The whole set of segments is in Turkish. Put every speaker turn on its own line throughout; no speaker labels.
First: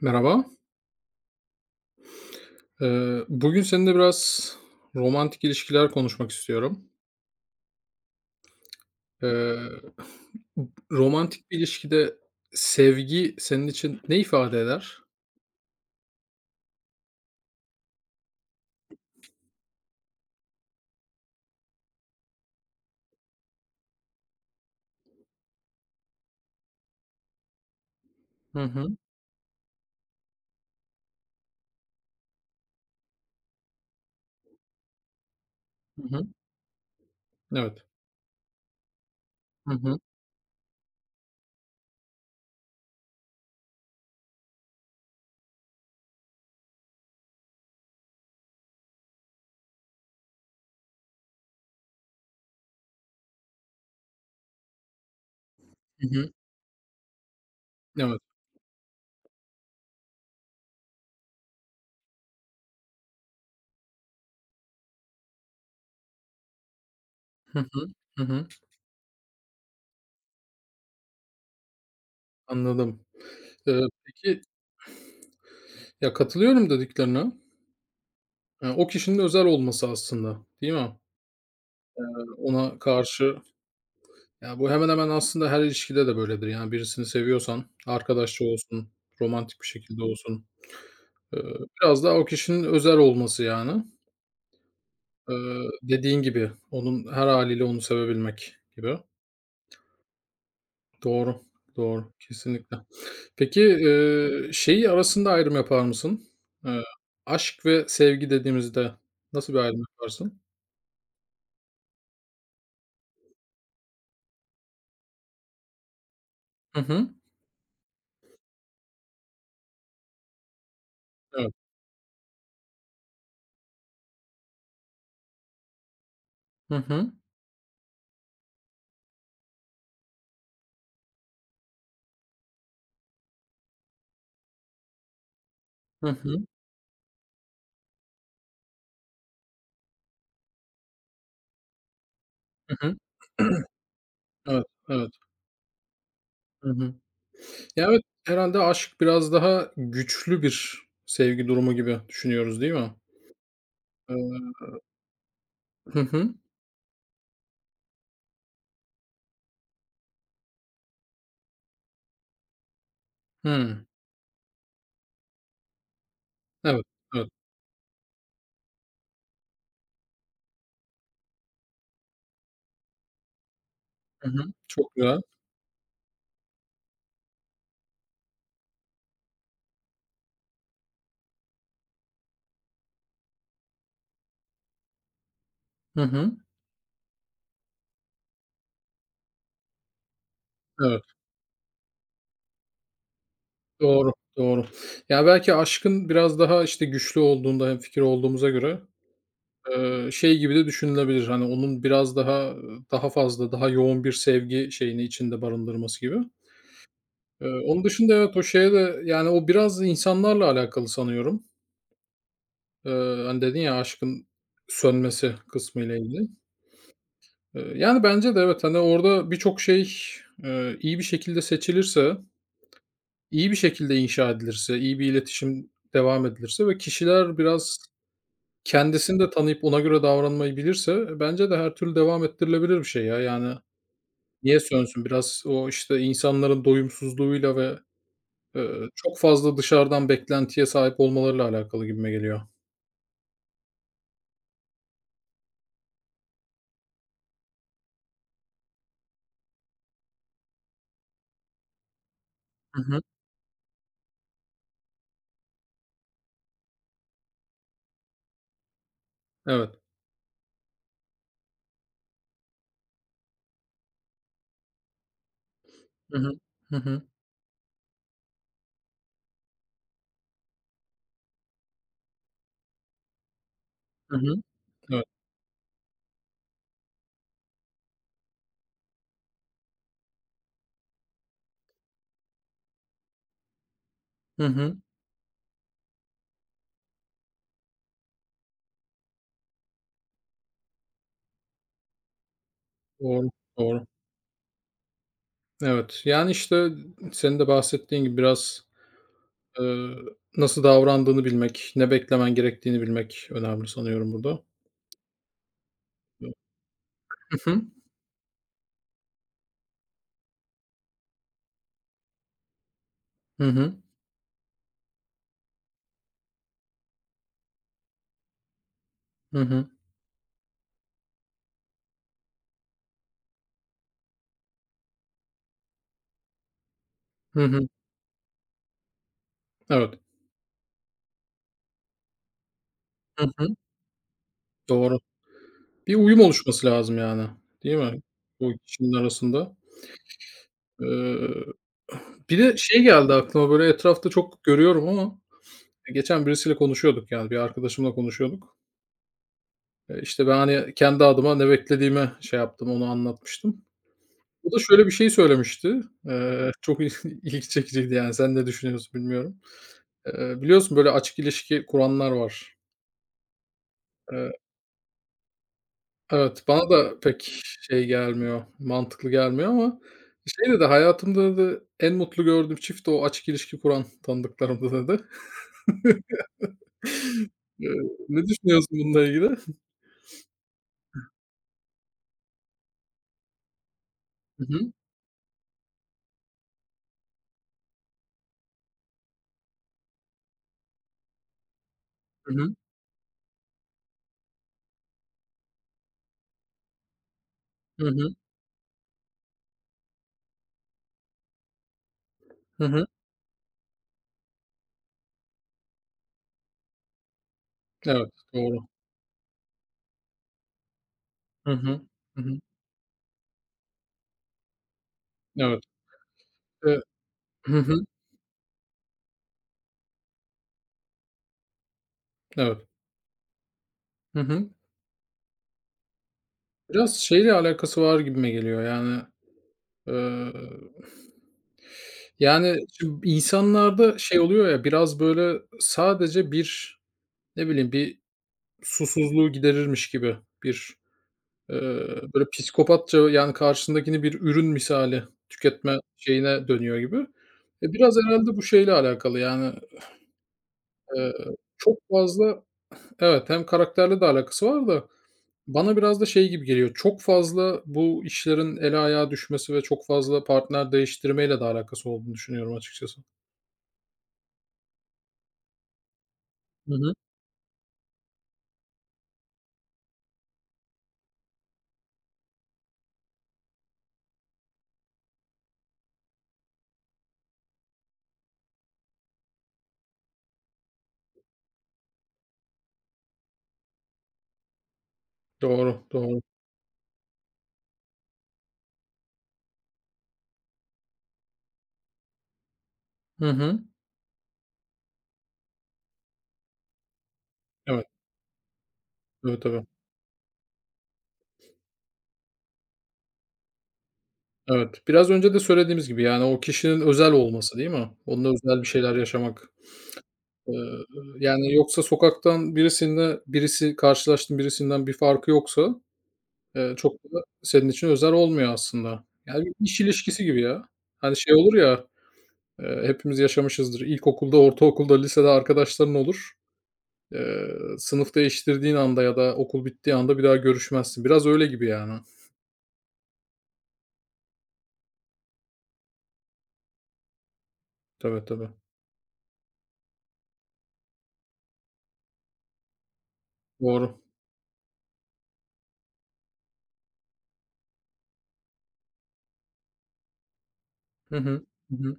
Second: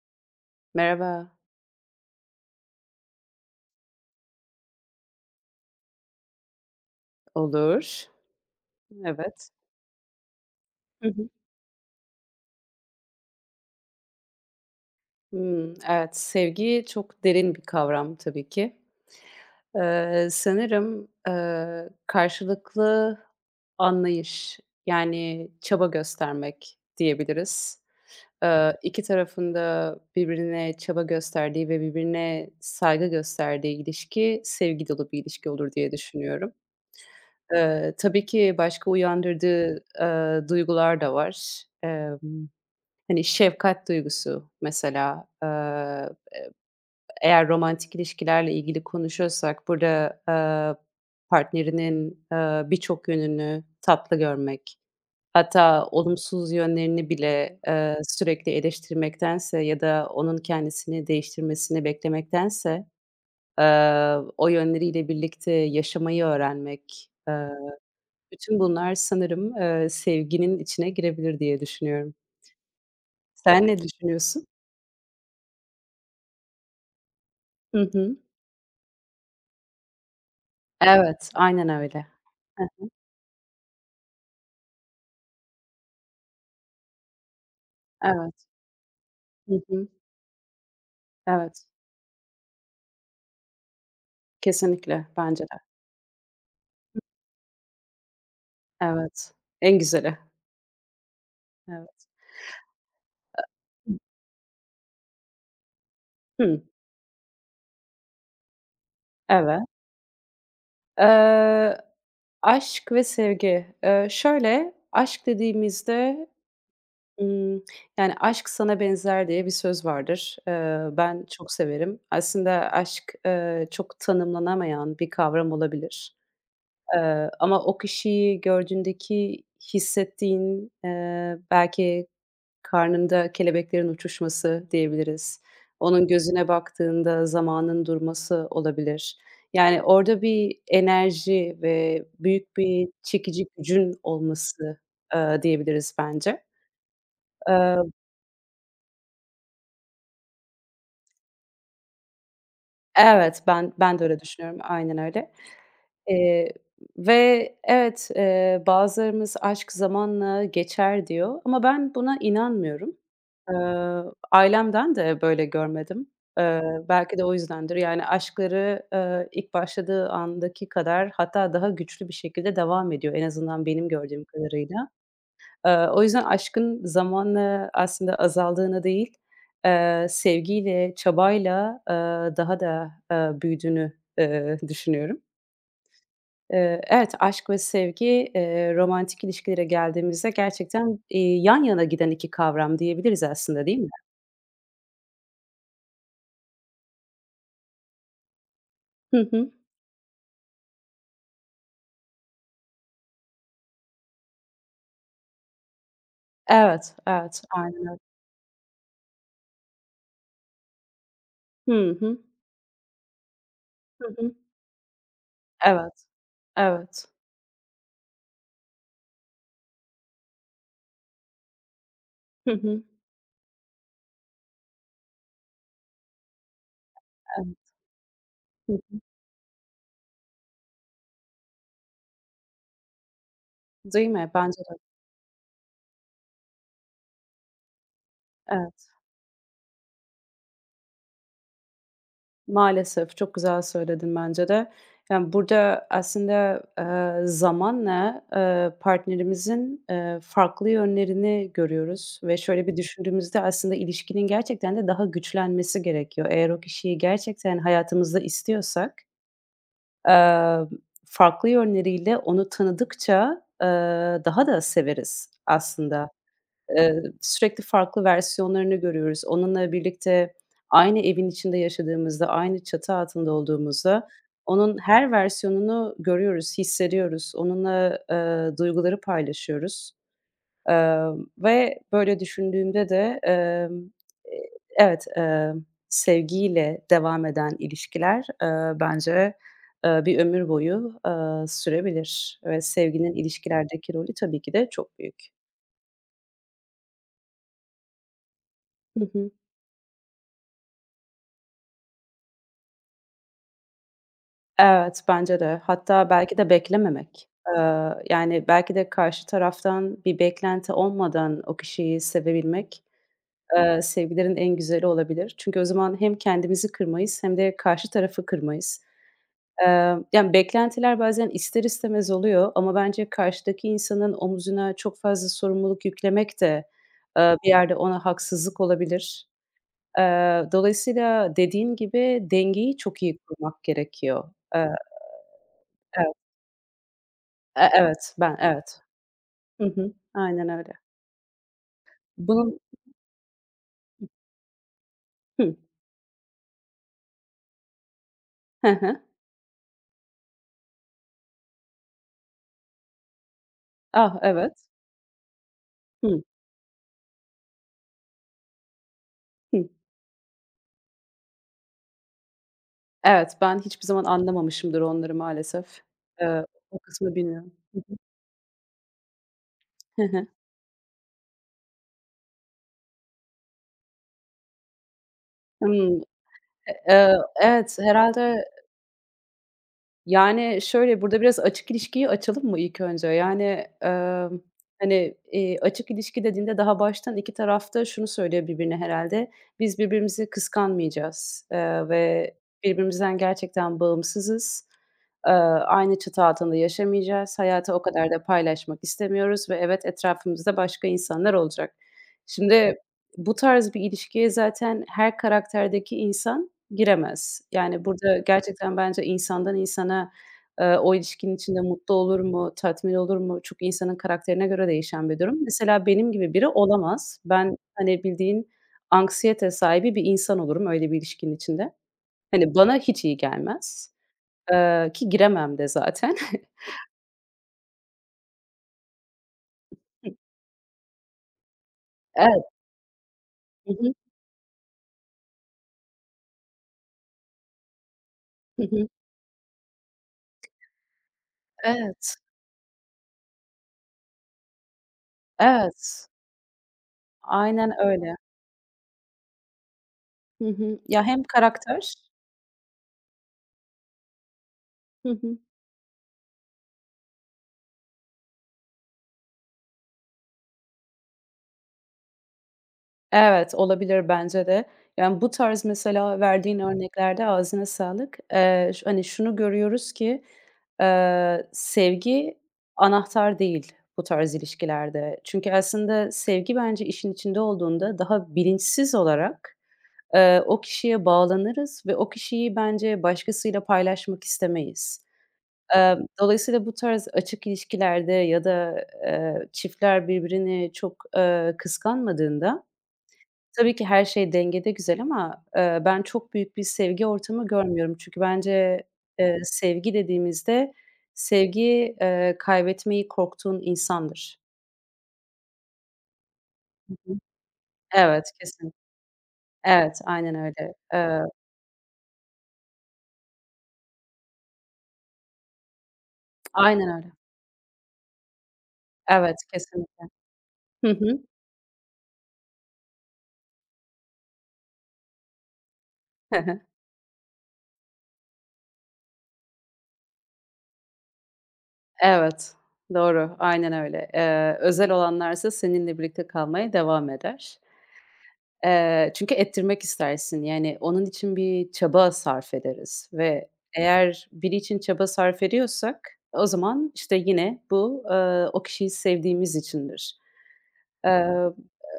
Merhaba.
Merhaba.
Bugün seninle biraz romantik ilişkiler konuşmak istiyorum.
Olur. Evet.
Eee,
Hı hı.
Romantik bir ilişkide sevgi senin için ne ifade eder?
Hımm, evet, sevgi çok derin bir kavram tabii ki. Sanırım, karşılıklı anlayış, yani, çaba göstermek diyebiliriz.
Hı hı.
2 tarafın da birbirine çaba gösterdiği ve birbirine saygı gösterdiği ilişki sevgi dolu bir ilişki olur diye
Hı hı.
düşünüyorum.
Evet.
Tabii ki başka
Hı
uyandırdığı,
hı.
duygular da var. Hani, şefkat duygusu mesela, eğer romantik ilişkilerle ilgili konuşuyorsak burada, partnerinin, birçok yönünü tatlı görmek, hatta
Hı hı.
olumsuz yönlerini bile,
Evet.
sürekli eleştirmektense ya da onun kendisini değiştirmesini beklemektense, o yönleriyle birlikte yaşamayı öğrenmek,
Hı hı. Hı hı.
bütün bunlar sanırım, sevginin içine girebilir diye düşünüyorum.
Anladım.
Sen ne
Eee, peki
düşünüyorsun?
ya katılıyorum dediklerine.
Hı hı.
O kişinin özel olması aslında, değil mi?
Evet, aynen öyle.
Yani ona
Heh,
karşı ya bu hemen hemen aslında her ilişkide de böyledir. Yani birisini seviyorsan,
evet.
arkadaşça olsun,
Hı
romantik bir
hı.
şekilde olsun. Eee,
Evet.
Biraz daha o kişinin özel olması yani.
Kesinlikle, bence de.
Dediğin gibi onun her hâliyle onu sevebilmek gibi.
Evet. En güzeli.
Doğru,
Evet.
doğru. Kesinlikle. Peki, şeyi arasında ayrım yapar mısın?
Hıı.
Eee, Aşk ve sevgi dediğimizde nasıl bir
Evet.
ayrım yaparsın?
Eee, aşk ve sevgi. Şöyle, aşk dediğimizde,
Hı hı.
ımm, yani, "Aşk sana benzer." diye bir söz vardır. Ben çok
Evet.
severim. Aslında aşk, çok tanımlanamayan bir kavram olabilir.
Hı hı.
Ama o kişiyi gördüğündeki hissettiğin, belki karnında kelebeklerin uçuşması diyebiliriz. Onun
Hı hı.
gözüne baktığında zamanın durması olabilir. Yani, orada bir enerji ve büyük
Hı
bir
hı.
çekici gücün
Evet,
olması,
evet.
diyebiliriz bence.
Hı hı. Ya,
Eee
evet, herhâlde aşk biraz daha güçlü bir sevgi durumu gibi düşünüyoruz, değil mi?
Evet, ben de öyle düşünüyorum.
Eee
Aynen öyle.
Hı hı.
Eee, ve evet, bazılarımız "Aşk zamanla geçer." diyor ama ben buna inanmıyorum.
Hıı.
Eee, ailemden de böyle görmedim. Eee,
Evet,
belki de
evet.
o yüzdendir. Yani aşkları, ilk başladığı andaki kadar hatta daha güçlü bir şekilde devam ediyor en azından benim gördüğüm
Hı hı.
kadarıyla.
Çok güzel.
O yüzden aşkın zamanla aslında azaldığını değil, sevgiyle, çabayla, daha da, büyüdüğünü, düşünüyorum.
Hı hı.
Evet, aşk ve sevgi, romantik ilişkilere geldiğimizde gerçekten,
Evet,
yan yana giden 2 kavram diyebiliriz aslında, değil mi?
doğru, doğru. Ya, belki aşkın biraz daha, işte, güçlü olduğunda hemfikir olduğumuza göre,
Hı hı.
şey gibi de düşünülebilir, hani, onun biraz daha, daha fazla, daha yoğun bir sevgi şeyini içinde barındırması gibi.
Evet, evet, aynen
Onun
öyle.
dışında evet, o şeye de, yani, o biraz insanlarla alakalı sanıyorum.
Hı hı.
Hani, dedin ya
Hı
aşkın
hı.
sönmesi kısmıyla
Evet.
ilgili.
Evet.
Yani, bence de evet, hani, orada birçok şey, iyi bir şekilde seçilirse.
Hı hı.
İyi bir şekilde inşa edilirse, iyi bir iletişim devam edilirse ve kişiler
Evet.
biraz
Hı hı.
kendisini de tanıyıp ona göre davranmayı bilirse bence de her türlü devam ettirilebilir bir şey ya. Yani
Değil mi?
niye
Bence de.
sönsün? Biraz o, işte, insanların doyumsuzluğuyla ve,
Evet.
çok fazla dışarıdan beklentiye sahip olmalarıyla alakalı gibime geliyor.
Maalesef, çok güzel söyledin bence de. Yani, burada aslında, zamanla, partnerimizin, farklı yönlerini görüyoruz ve şöyle bir
Hı hı.
düşündüğümüzde aslında ilişkinin gerçekten de daha güçlenmesi gerekiyor. Eğer o kişiyi gerçekten hayatımızda istiyorsak,
Evet.
eee, farklı yönleriyle onu tanıdıkça, daha da severiz aslında.
Hı hı. Hı
Eee,
hı.
sürekli farklı versiyonlarını görüyoruz. Onunla birlikte aynı evin içinde yaşadığımızda, aynı çatı altında olduğumuzda
Hı hı.
onun
Evet.
her versiyonunu görüyoruz, hissediyoruz. Onunla, duyguları paylaşıyoruz. Ve böyle düşündüğümde de, eee,
Hı hı.
evet, sevgiyle devam eden ilişkiler, bence, bir ömür boyu, sürebilir ve sevginin
Doğru, doğru.
ilişkilerdeki rolü tabii ki de çok büyük.
Evet. Yani, işte, senin de bahsettiğin gibi biraz.
Hı hı.
Eee, Nasıl davrandığını bilmek, ne beklemen gerektiğini bilmek önemli sanıyorum burada.
Evet, bence de. Hatta belki de beklememek.
Hı hı.
Yani, belki de karşı taraftan bir beklenti olmadan o kişiyi sevebilmek,
Hı hı.
sevgilerin en güzeli olabilir. Çünkü o zaman hem kendimizi kırmayız hem de karşı tarafı kırmayız.
Hı hı.
Yani, beklentiler bazen ister istemez oluyor ama bence karşıdaki insanın omuzuna çok fazla sorumluluk yüklemek de,
Hı
bir
hı.
yerde ona haksızlık olabilir.
Evet.
Dolayısıyla dediğin gibi dengeyi çok iyi
Hı hı.
kurmak gerekiyor. Eee,
Doğru. Bir
evet.
uyum oluşması lazım yani,
E
değil mi?
evet, ben,
Bu
evet.
kişinin arasında.
Hı hı. Aynen öyle.
Eee, Bir de
Bunun
şey geldi aklıma, böyle, etrafta çok görüyorum ama
Hıh.
geçen birisiyle konuşuyorduk yani, bir arkadaşımla konuşuyorduk.
He he.
İşte, ben, hani, kendi adıma ne beklediğimi şey yaptım, onu anlatmıştım.
Ah,
O
evet.
da şöyle bir şey söylemişti.
Hı,
Çok ilgi çekiciydi yani. Sen ne düşünüyorsun bilmiyorum.
hı.
Biliyorsun böyle açık ilişki kuranlar var.
Evet, ben hiçbir zaman
Eee,
anlamamışımdır onları maalesef. Eee,
evet, bana
o
da
kısmını
pek
bilmiyorum. Hı
şey
hı.
gelmiyor, mantıklı gelmiyor ama
Hı hı.
şeyde de hayatımda da en mutlu gördüğüm çift o açık ilişki kuran tanıdıklarımda dedi.
Hımm. E eee,
Eee,
evet,
Ne
herhâlde.
düşünüyorsun bununla ilgili? Hı
Yani, şöyle, burada biraz açık ilişkiyi açalım mı ilk önce? Yani,
hı.
hani, açık ilişki dediğinde daha baştan 2 tarafta şunu söylüyor birbirine herhalde "Biz birbirimizi kıskanmayacağız, ve
Hı hı.
birbirimizden gerçekten bağımsızız. Aynı çatı altında yaşamayacağız. Hayatı o
Hı
kadar
hı.
da paylaşmak istemiyoruz ve evet, etrafımızda başka insanlar olacak."
Hı
Şimdi
hı.
bu tarz bir ilişkiye zaten her karakterdeki insan giremez. Yani,
Evet,
burada
doğru.
gerçekten bence insandan insana, o ilişkinin
Hı
içinde
hı.
mutlu olur
Hı hı.
mu, tatmin olur mu, çok insanın karakterine göre değişen bir durum.
Evet.
Mesela benim gibi biri
Eee,
olamaz. Ben,
hı hı.
hani, bildiğin anksiyete sahibi bir insan olurum öyle bir ilişkinin içinde. Hani,
Evet.
bana hiç iyi gelmez,
Hı hı.
ki giremem de zaten.
Biraz şeyle alakası var gibime geliyor yani, eee
Evet.
Yani, şimdi
Hı hı.
insanlarda şey oluyor ya, biraz böyle sadece bir, ne bileyim, bir
Hı hı.
susuzluğu giderirmiş gibi bir,
Evet.
böyle psikopatça, yani, karşısındakini bir ürün misali tüketme
Evet.
şeyine dönüyor gibi.
Aynen
E, biraz
öyle.
herhalde bu şeyle alakalı, yani,
Hı hı. Ya,
eee,
hem
çok
karakter
fazla. Evet, hem karakterle de alakası var da
Hı hı.
bana biraz da şey gibi geliyor, çok fazla bu işlerin ele ayağa düşmesi ve çok fazla partner değiştirmeyle de alakası olduğunu düşünüyorum açıkçası.
Evet, olabilir bence de. Yani, bu tarz mesela verdiğin
Hı hı.
örneklerde ağzına sağlık. Ş hani, şunu görüyoruz ki, sevgi anahtar değil bu tarz ilişkilerde. Çünkü aslında sevgi bence işin içinde olduğunda daha bilinçsiz olarak, o kişiye bağlanırız ve o kişiyi bence başkasıyla paylaşmak istemeyiz.
Doğru,
Emm,
doğru.
dolayısıyla bu tarz açık ilişkilerde ya da, çiftler birbirini çok, kıskanmadığında.
Hı hı.
Tabii ki her şey dengede güzel ama, ben çok büyük bir sevgi ortamı
Evet.
görmüyorum. Çünkü bence,
Tabii, tabii.
sevgi dediğimizde sevgi, kaybetmeyi korktuğun insandır.
Evet. Biraz önce de söylediğimiz gibi, yani, o kişinin
Hı
özel
hı.
olması, değil mi?
Evet,
Onunla özel bir
kesin.
şeyler yaşamak.
Evet, aynen
Eee,
öyle. Eee,
Yani, yoksa sokaktan birisinle birisi karşılaştığın birisinden bir farkı yoksa,
aynen
çok
öyle.
da senin için özel olmuyor aslında.
Evet,
Yani, bir iş
kesin.
ilişkisi gibi ya.
Hı
Hani,
hı.
şey olur ya, hepimiz yaşamışızdır. İlkokulda, ortaokulda, lisede arkadaşların olur.
Hı hı.
Eee, Sınıf değiştirdiğin anda ya da okul bittiği anda bir daha görüşmezsin. Biraz öyle gibi, yani.
Evet, doğru, aynen öyle. Özel olanlarsa seninle birlikte kalmaya devam eder.
Tabii, tabii.
Çünkü ettirmek istersin. Yani, onun için bir çaba sarf ederiz ve
Doğru.
eğer biri için çaba sarf ediyorsak o zaman, işte, yine bu, o kişiyi sevdiğimiz içindir.
Hı hı. Hı hı.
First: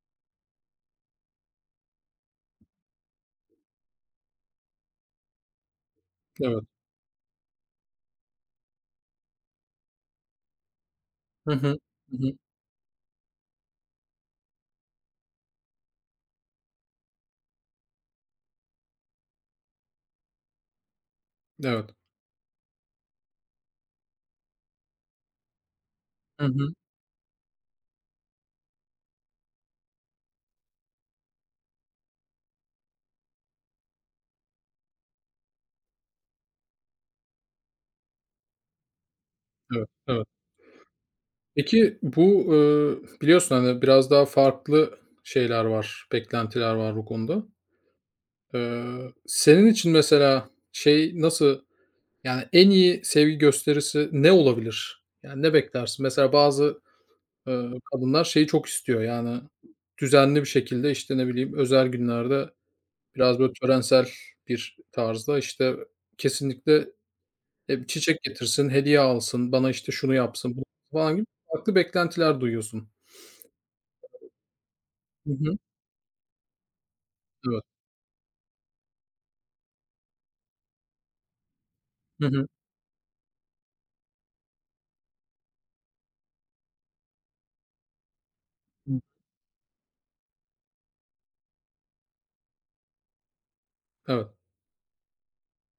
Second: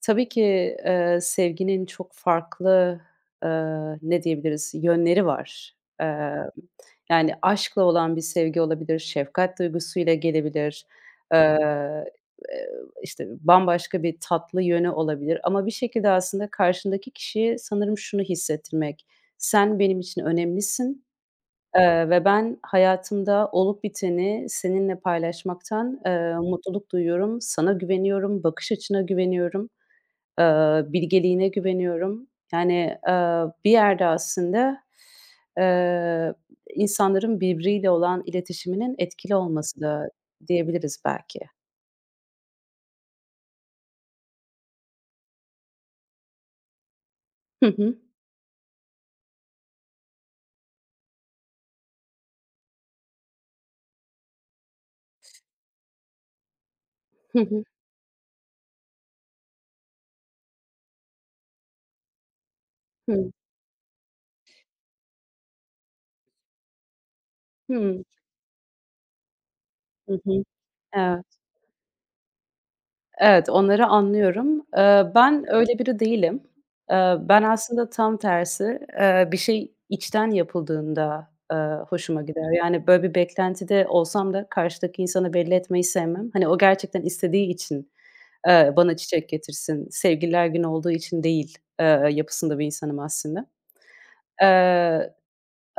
Tabii ki, sevginin çok farklı, eee, ne diyebiliriz, yönleri var. Emm,
Evet.
yani, aşkla olan bir sevgi olabilir, şefkat duygusuyla gelebilir,
Hı
eee,
hı. Hı hı.
eee, işte, bambaşka bir tatlı yönü olabilir ama bir şekilde aslında karşındaki kişiye sanırım şunu hissettirmek: "Sen benim için önemlisin,
Evet.
ve ben hayatımda olup biteni seninle paylaşmaktan,
Hı hı.
mutluluk duyuyorum, sana güveniyorum, bakış açına güveniyorum." Bilgeliğine güveniyorum. Yani, bir yerde aslında, eee, insanların birbiriyle olan iletişiminin etkili olması
Evet,
da
evet.
diyebiliriz belki.
Peki bu, biliyorsun, hani, biraz daha farklı şeyler var, beklentiler var bu konuda.
Hı hı.
Senin için mesela şey nasıl, yani, en iyi sevgi gösterisi ne olabilir? Yani, ne beklersin? Mesela bazı,
Hı hı.
kadınlar şeyi çok istiyor, yani, düzenli bir şekilde, işte, ne bileyim, özel günlerde
Hı.
biraz böyle törensel bir tarzda, işte, kesinlikle E, bir
Hıı.
çiçek getirsin, hediye alsın, bana, işte,
Hı
şunu
hı.
yapsın, bunu falan
Evet.
gibi farklı beklentiler duyuyorsun.
Evet, onları anlıyorum. Eee,
Hı
ben
hı.
öyle biri değilim. Ben
Evet.
aslında tam tersi, bir şey içten yapıldığında, hoşuma
Hı hı.
gider. Yani, böyle bir beklentide olsam da karşıdaki insanı belli etmeyi sevmem. Hani, o gerçekten istediği için bana
Hı.
çiçek getirsin, sevgililer günü olduğu için değil, yapısında bir insanım aslında.
Evet.
Eee,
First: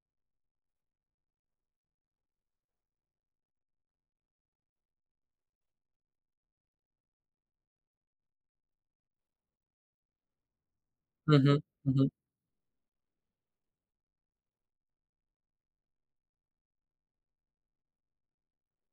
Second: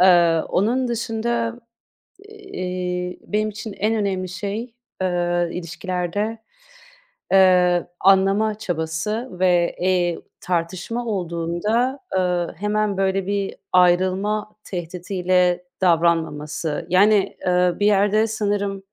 onun dışında, benim için en önemli şey, ilişkilerde, anlama çabası ve, tartışma
Hı hı. Hı
olduğunda,
hı.
hemen böyle bir ayrılma tehdidiyle davranmaması. Yani, bir yerde sanırım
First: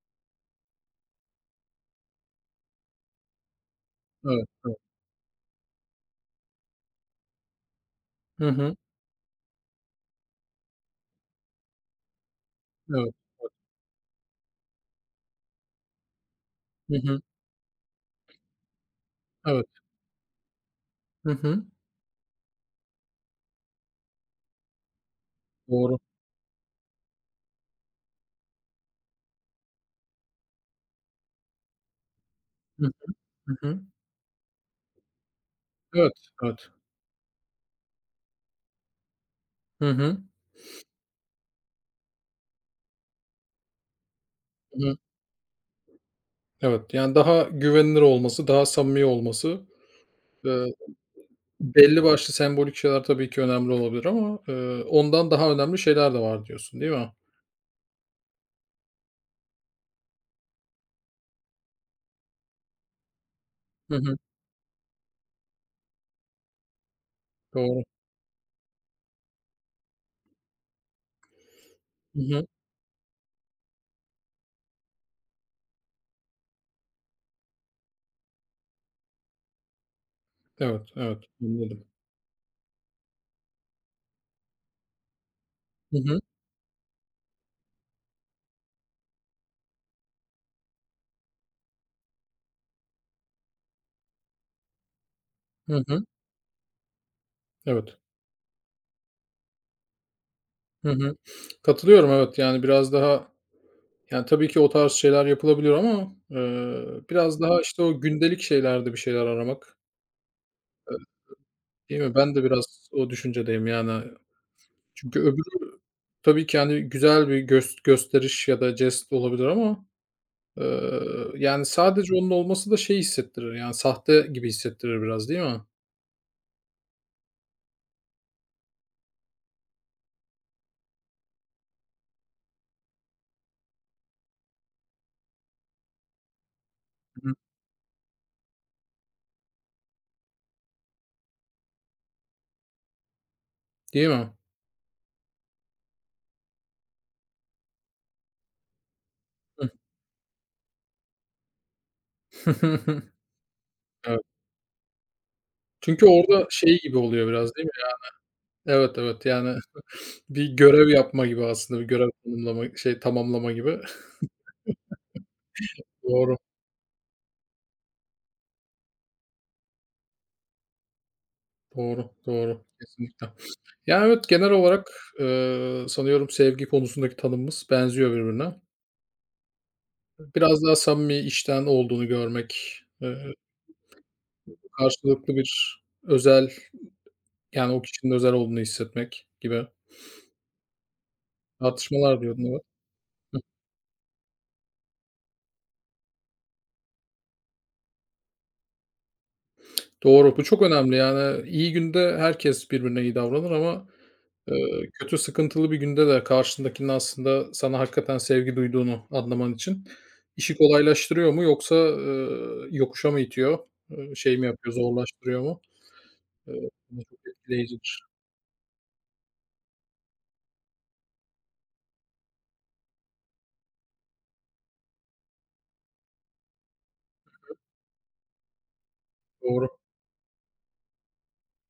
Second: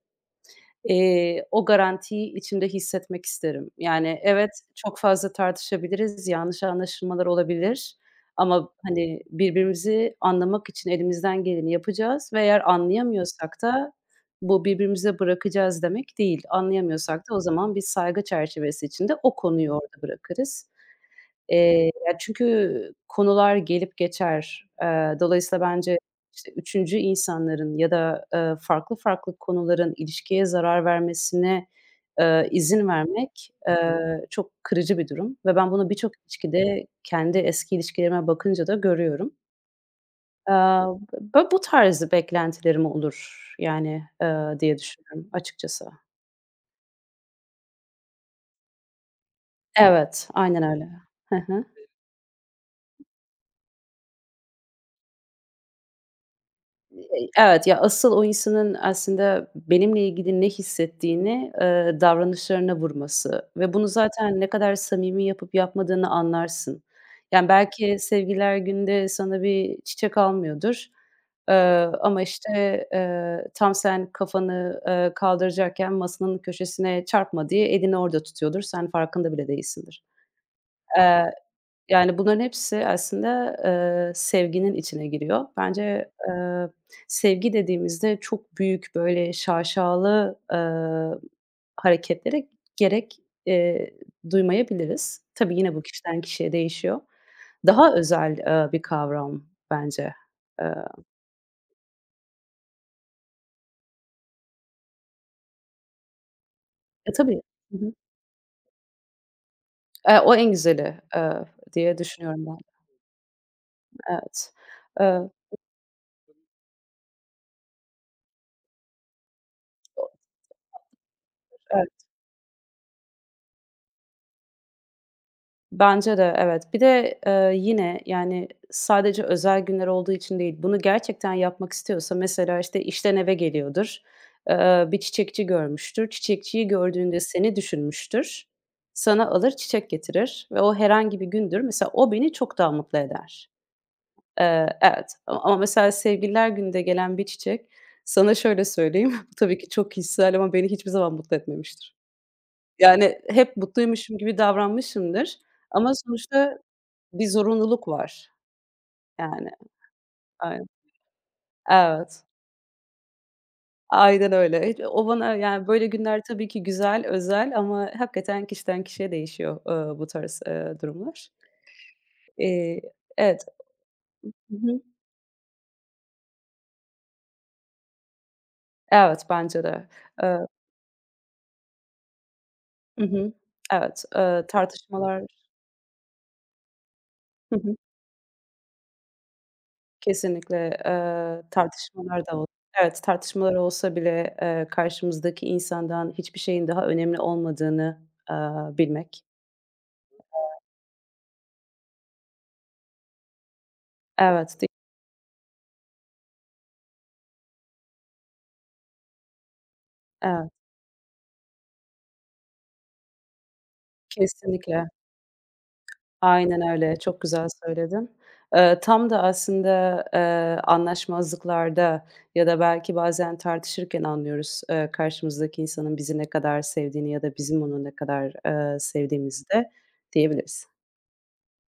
O garantiyi içimde hissetmek isterim. Yani,
Evet,
evet,
evet.
çok fazla tartışabiliriz, yanlış anlaşılmalar olabilir
Hı
ama,
hı.
hani, birbirimizi anlamak için elimizden geleni yapacağız ve eğer
Evet.
anlayamıyorsak da bu birbirimize bırakacağız demek değil.
Hı
Anlayamıyorsak
hı.
da o zaman bir saygı çerçevesi içinde o
Evet.
konuyu orada bırakırız.
Hı hı.
Ya, çünkü konular gelip geçer. Dolayısıyla bence,
Doğru.
işte, 3. insanların ya da, farklı farklı konuların ilişkiye zarar vermesine,
Hı.
izin vermek,
Hı hı. Hı.
çok kırıcı bir durum ve ben bunu birçok
Evet, evet.
ilişkide kendi eski ilişkilerime bakınca da görüyorum.
Hı hı.
Eee, bö bu tarz beklentilerim olur, yani, diye
Hı hı.
düşünüyorum açıkçası.
Evet, yani, daha güvenilir olması, daha samimi olması,
Evet, aynen
eee,
öyle. Hı hı.
belli başlı sembolik şeyler tabii ki önemli olabilir ama, ondan daha önemli şeyler de var diyorsun, değil mi?
Evet, ya, asıl o insanın aslında benimle ilgili ne hissettiğini, davranışlarına vurması ve bunu
Hı hı.
zaten ne kadar samimi yapıp yapmadığını anlarsın. Yani,
Doğru.
belki sevgiler günde sana bir çiçek almıyordur, eee,
Hı
ama,
hı.
işte, tam sen kafanı, kaldıracakken masanın köşesine çarpma diye elini orada tutuyordur. Sen farkında bile değilsindir.
Evet, evet. Anladım.
Yani, bunların hepsi aslında, sevginin içine giriyor.
Hı
Bence,
hı.
sevgi dediğimizde çok büyük, böyle, şaşalı, hareketlere gerek, eee, duymayabiliriz. Tabii yine bu
Hı hı.
kişiden kişiye değişiyor. Daha
Evet.
özel, bir kavram bence. Eee,
Hı hı. Katılıyorum, evet. Yani, biraz daha, yani, tabii ki o tarz şeyler yapılabiliyor ama,
e,
biraz
tabii.
daha,
Hı
işte,
hı.
o gündelik şeylerde bir şeyler aramak,
O en güzeli, diye
değil mi? Ben de
düşünüyorum ben.
biraz o düşüncedeyim, yani.
Evet.
Çünkü
Eee,
öbürü tabii ki, yani güzel bir gösteriş ya da jest olabilir ama,
o
eee, yani, sadece onun olması da şey hissettirir, yani, sahte gibi hissettirir biraz, değil mi?
Bence de evet. Bir de, yine, yani, sadece özel günler olduğu için değil, bunu gerçekten yapmak istiyorsa mesela, işte, işten eve geliyordur, bir çiçekçi görmüştür. Çiçekçiyi gördüğünde
Hı.
seni düşünmüştür. Sana alır çiçek getirir ve o herhangi bir gündür. Mesela o beni çok daha mutlu eder.
Değil mi?
Evet ama mesela Sevgililer günde gelen bir çiçek sana şöyle söyleyeyim, tabii ki çok kişisel ama beni hiçbir zaman mutlu etmemiştir. Yani hep mutluymuşum
Evet.
gibi davranmışımdır ama
Çünkü orada
sonuçta
şey gibi
bir
oluyor biraz, değil mi?
zorunluluk var
Evet, evet,
yani.
yani bir
Aynen.
görev yapma gibi aslında, bir görev
Evet,
tanımlama, şey, tamamlama gibi.
aynen öyle. Hiç o bana yani böyle günler
Doğru,
tabii ki güzel, özel ama hakikaten kişiden kişiye değişiyor, bu tarz, durumlar.
doğru, doğru.
Eee,
Kesinlikle.
evet.
Yani evet,
Hı
genel
hı.
olarak, sanıyorum sevgi konusundaki tanımımız benziyor birbirine.
Evet, bence de. Eee
Biraz daha samimi, içten olduğunu görmek,
Hı hı. Evet, tartışmalar
karşılıklı bir özel,
Hı
yani,
hı.
o kişinin özel olduğunu hissetmek gibi
Kesinlikle,
tartışmalar
tartışmalar da
diyordun,
ol
evet.
Evet, tartışmalar olsa bile, karşımızdaki insandan hiçbir şeyin daha önemli olmadığını, eee, bilmek.
Doğru, bu çok önemli. Yani, iyi günde herkes birbirine iyi davranır ama
Evet, di
Kötü, sıkıntılı bir günde de karşındakinin aslında sana hakikaten sevgi duyduğunu anlaman için
Evet,
işi kolaylaştırıyor mu yoksa, yokuşa mı itiyor? Şey mi yapıyor,
kesinlikle.
zorlaştırıyor mu? Eee,
Aynen öyle,
Bu da çok
çok güzel
etkileyicidir.
söyledin. Tam da aslında, anlaşmazlıklarda ya da belki bazen tartışırken anlıyoruz, karşımızdaki insanın bizi ne kadar sevdiğini ya da bizim onu ne kadar, sevdiğimizi
Doğru.
de diyebiliriz.